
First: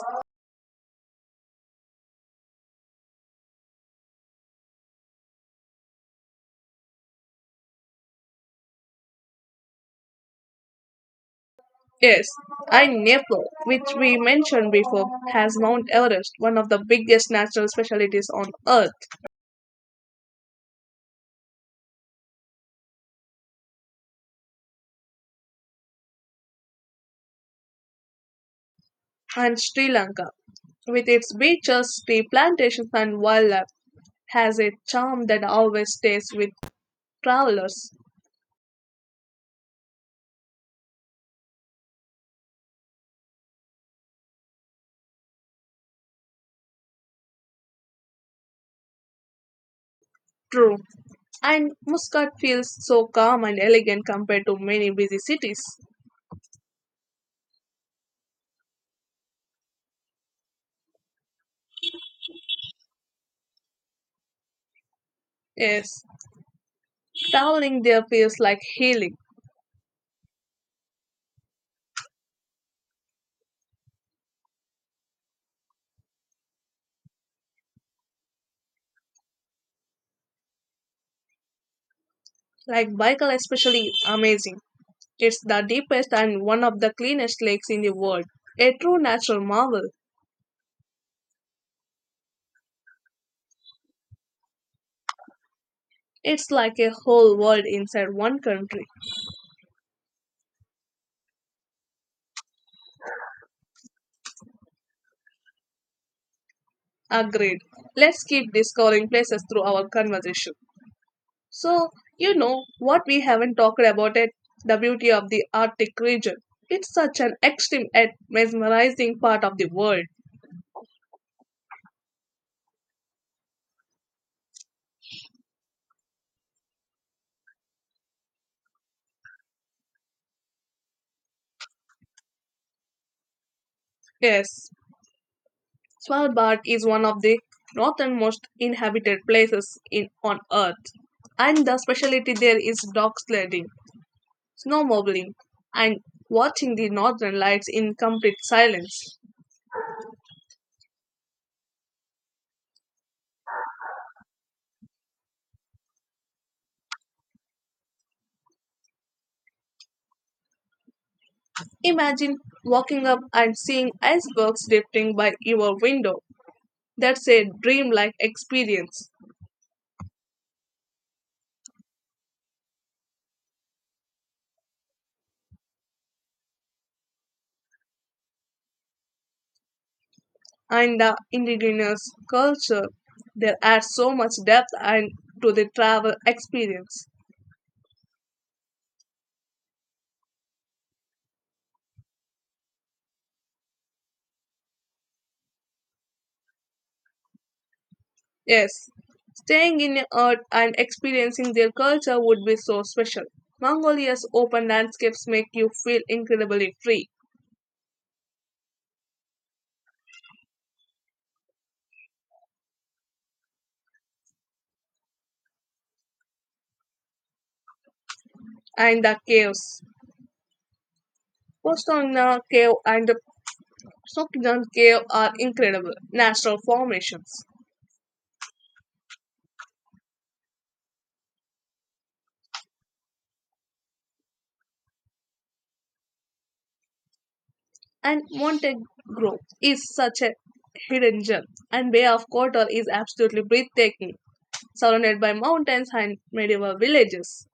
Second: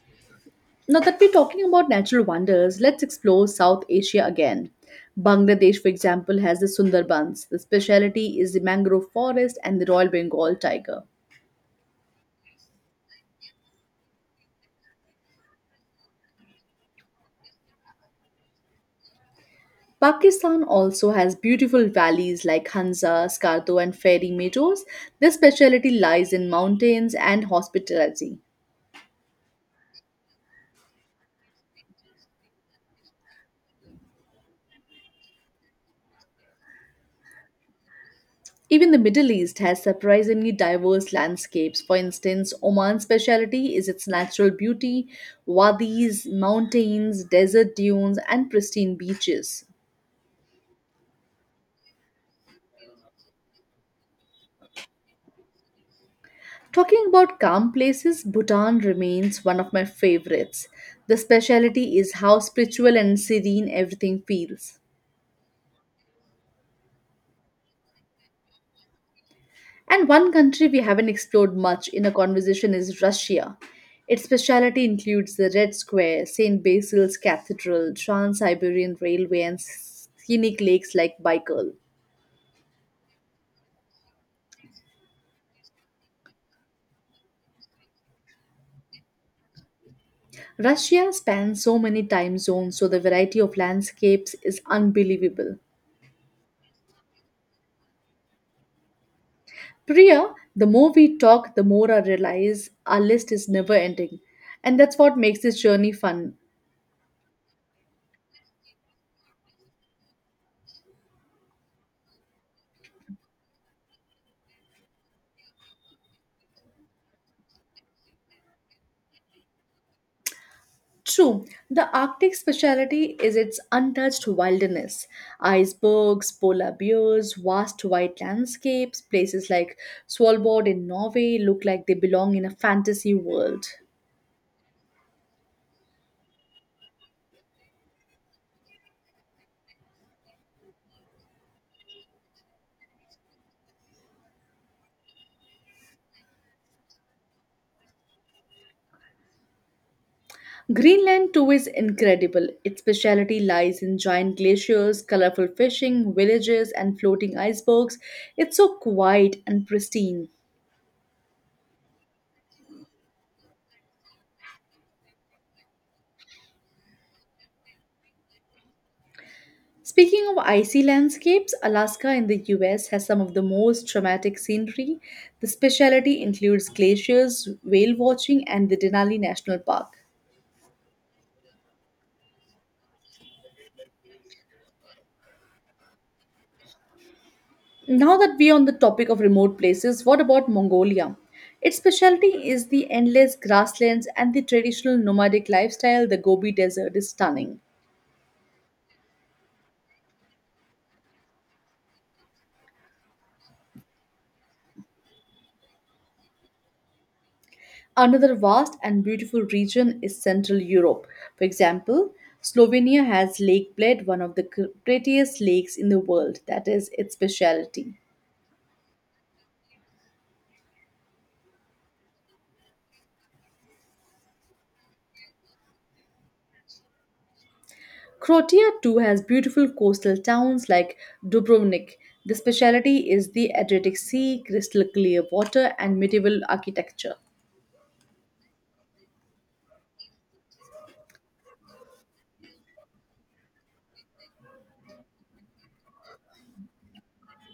Now that we're talking about natural wonders, let's explore South Asia again. Bangladesh, for example, has the Sundarbans. The speciality is the mangrove forest and the Royal Bengal tiger.
Yes, and Nepal, which we mentioned before, has Mount Everest, one of the biggest natural specialties on earth,
Pakistan also has beautiful valleys like Hansa, Skardu, and Fairy Meadows. Their speciality lies in mountains and hospitality.
and Sri Lanka, with its beaches, tea plantations, and wildlife, has a charm that always stays with travelers.
Even the Middle East has surprisingly diverse landscapes. For instance, Oman's speciality is its natural beauty, wadis, mountains, desert dunes, and pristine beaches.
True. And Muscat feels so calm and elegant compared to many busy cities.
Talking about calm places, Bhutan remains one of my favorites. The speciality is how spiritual and serene everything feels.
Yes. Traveling there feels like healing.
And one country we haven't explored much in a conversation is Russia. Its speciality includes the Red Square, St. Basil's Cathedral, Trans Siberian Railway, and scenic lakes like Baikal.
Like Baikal especially amazing. It's the deepest and one of the cleanest lakes in the world. A true natural marvel.
Russia spans so many time zones, so the variety of landscapes is unbelievable.
It's like a whole world inside one country.
Priya, the more we talk, the more I realize our list is never ending. And that's what makes this journey fun.
Agreed. Let's keep discovering places through our conversation. So, you know what we haven't talked about it? The beauty of the Arctic region. It's such an extreme and mesmerizing part of the world.
True, the Arctic speciality is its untouched wilderness. Icebergs, polar bears, vast white landscapes, places like Svalbard in Norway look like they belong in a fantasy world.
Yes, Svalbard is one of the northernmost inhabited places in on Earth. And the specialty there is dog sledding, snowmobiling, and watching the northern lights in complete silence.
Greenland too is incredible. Its speciality lies in giant glaciers, colorful fishing, villages, and floating icebergs. It's so quiet and pristine.
Imagine walking up and seeing icebergs drifting by your window. That's a dreamlike experience.
Speaking of icy landscapes, Alaska in the US has some of the most dramatic scenery. The specialty includes glaciers, whale watching, and the Denali National Park.
And the indigenous culture. They add so much depth and to the travel experience.
Now that we're on the topic of remote places, what about Mongolia? Its specialty is the endless grasslands and the traditional nomadic lifestyle. The Gobi Desert is stunning.
Yes, staying in earth and experiencing their culture would be so special. Mongolia's open landscapes make you feel incredibly free,
Another vast and beautiful region is Central Europe. For example, Slovenia has Lake Bled, one of the prettiest lakes in the world. That is its specialty.
and the caves, Postonna Cave and the Sokjan Cave are incredible natural formations.
Croatia too has beautiful coastal towns like Dubrovnik. The specialty is the Adriatic Sea, crystal clear water, and medieval architecture.
And Montegro is such a hidden gem, and Bay of Kotor is absolutely breathtaking, surrounded by mountains and medieval villages.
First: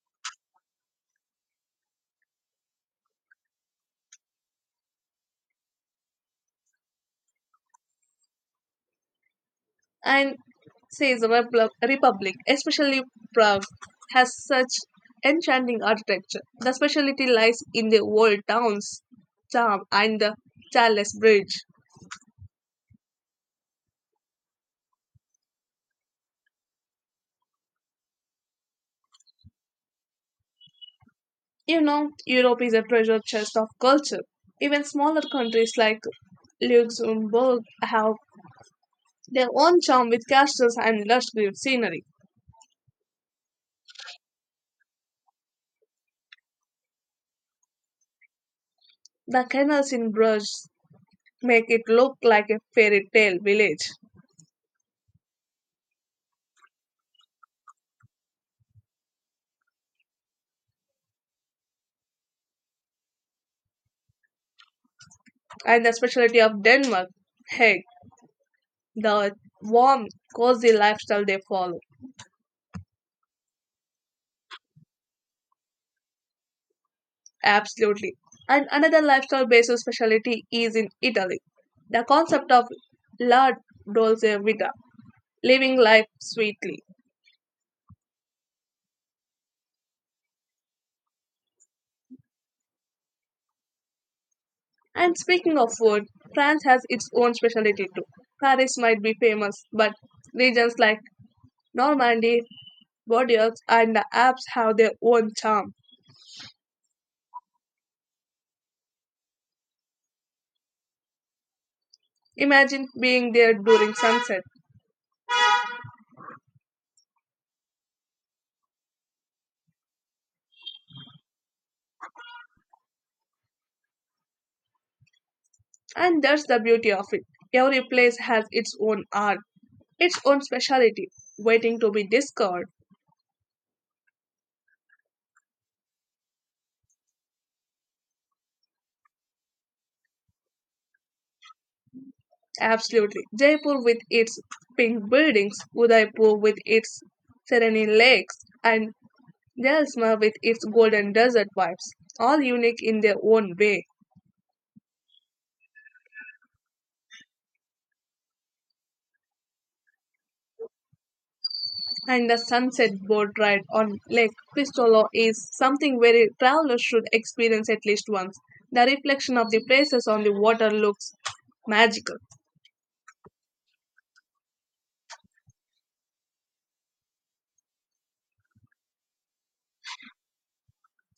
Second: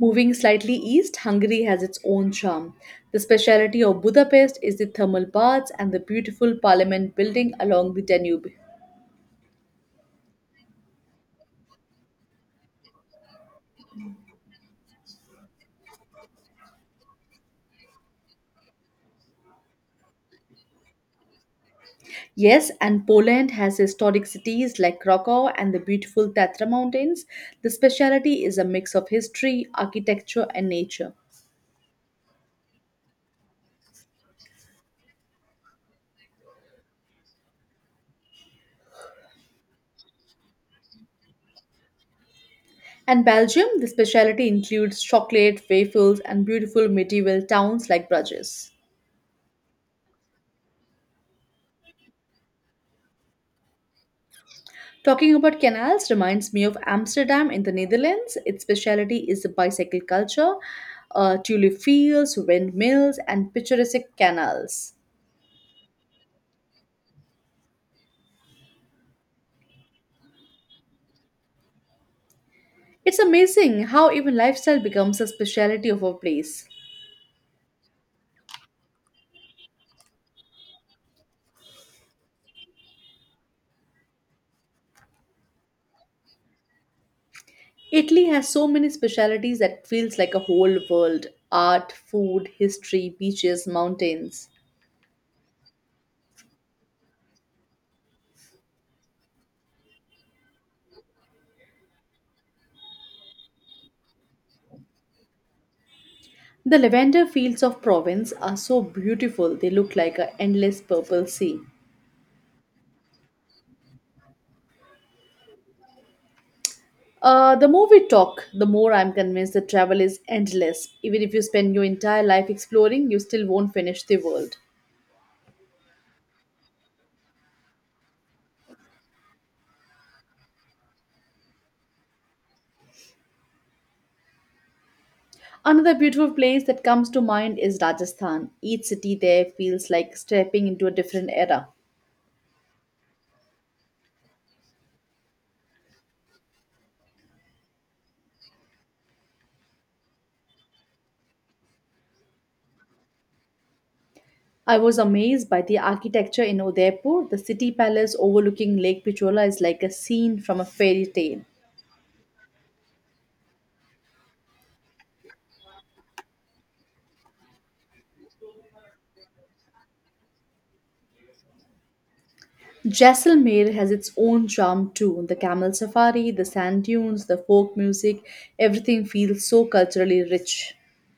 Moving slightly east, Hungary has its own charm. The specialty of Budapest is the thermal baths and the beautiful parliament building along the Danube.
And says the Republic, especially Prague, has such enchanting architecture. The specialty lies in the old town's charm and the Charles Bridge.
Yes, and Poland has historic cities like Krakow and the beautiful Tatra Mountains. The speciality is a mix of history, architecture, and nature.
You know, Europe is a treasure chest of culture. Even smaller countries like Luxembourg have their own charm with castles and lush scenery.
And Belgium, the speciality includes chocolate, waffles, and beautiful medieval towns like Bruges.
The canals in Bruges make it look like a fairy tale village.
Talking about canals reminds me of Amsterdam in the Netherlands. Its speciality is the bicycle culture, tulip fields, windmills, and picturesque canals.
And the specialty of Denmark, Hague, the warm, cozy lifestyle they follow.
It's amazing how even lifestyle becomes a speciality of a place.
Absolutely. And another lifestyle based specialty is in Italy. The concept of la dolce vita, living life sweetly.
Italy has so many specialities that feels like a whole world art, food, history, beaches, mountains.
And speaking of food, France has its own specialty too. Paris might be famous, but regions like Normandy, Bordeaux, and the Alps have their own charm.
The lavender fields of Provence are so beautiful, they look like an endless purple sea.
Imagine being there during sunset.
The more we talk, the more I'm convinced that travel is endless. Even if you spend your entire life exploring, you still won't finish the world.
And that's the beauty of it. Every place has its own art, its own speciality, waiting to be discovered.
Another beautiful place that comes to mind is Rajasthan. Each city there feels like stepping into a different era.
Absolutely. Jaipur with its pink buildings, Udaipur with its serene lakes, and Jaisalmer with its golden desert vibes, all unique in their own way.
I was amazed by the architecture in Udaipur. The city palace overlooking Lake Pichola is like a scene from a fairy tale.
And the sunset boat ride on Lake Cristolo is something very travelers should experience at least once. The reflection of the places on the water looks magical.
Jaisalmer has its own charm too. The camel safari, the sand dunes, the folk music, everything feels so culturally rich.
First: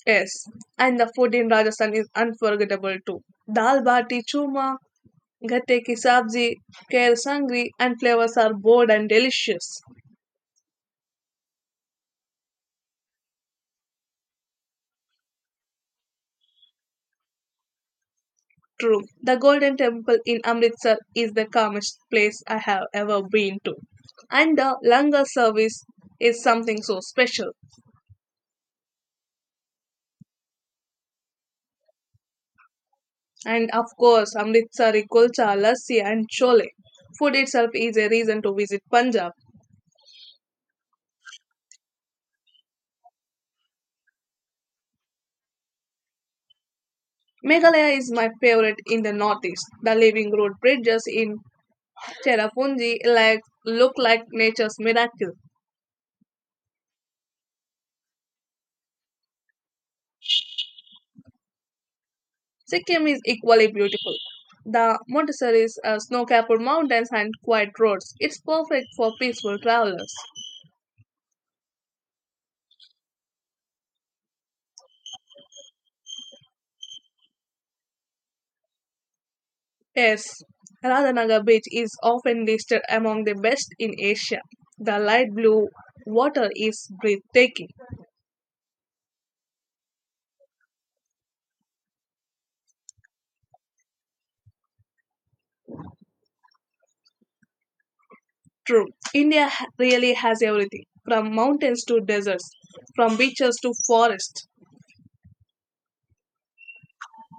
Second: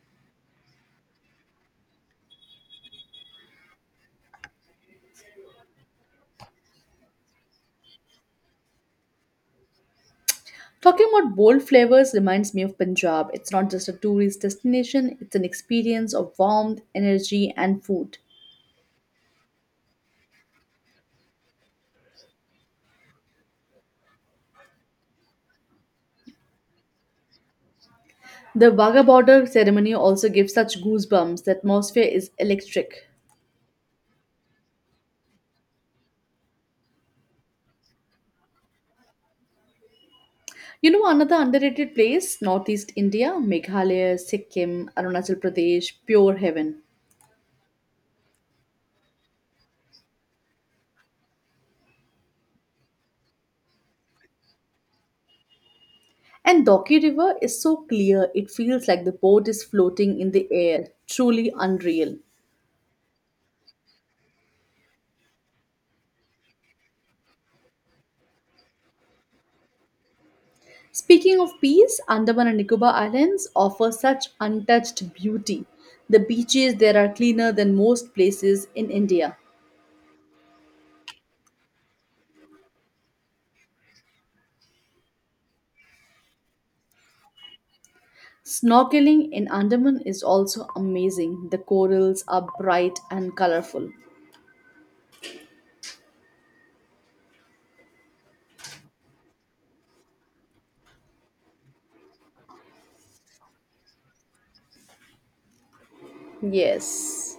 Yes, and the food in Rajasthan is unforgettable too. Dal bati churma, gatte ki sabzi, kher sangri, and flavors are bold and delicious.
Talking about bold flavors reminds me of Punjab. It's not just a tourist destination, it's an experience of warmth, energy, and food.
True, the Golden Temple in Amritsar is the calmest place I have ever been to. And the langar service is something so special.
The Wagah border ceremony also gives such goosebumps. The atmosphere is electric.
And of course, Amritsari kulcha, lassi, and chole. Food itself is a reason to visit Punjab.
You know, another underrated place, Northeast India, Meghalaya, Sikkim, Arunachal Pradesh, pure heaven.
Meghalaya is my favorite in the northeast. The Living Road bridges in Cherrapunji like, look like nature's miracle.
And Doki River is so clear, it feels like the boat is floating in the air, truly unreal.
Sikkim is equally beautiful. The Montessori's snow-capped mountains and quiet roads. It's perfect for peaceful travelers.
Speaking of peace, Andaman and Nicobar Islands offer such untouched beauty. The beaches there are cleaner than most places in India.
Yes, Radhanagar Beach is often listed among the best in Asia. The light blue water is breathtaking.
Snorkeling in Andaman is also amazing. The corals are bright and colorful.
True, India really has everything, from mountains to deserts, from beaches to forests.
Yes.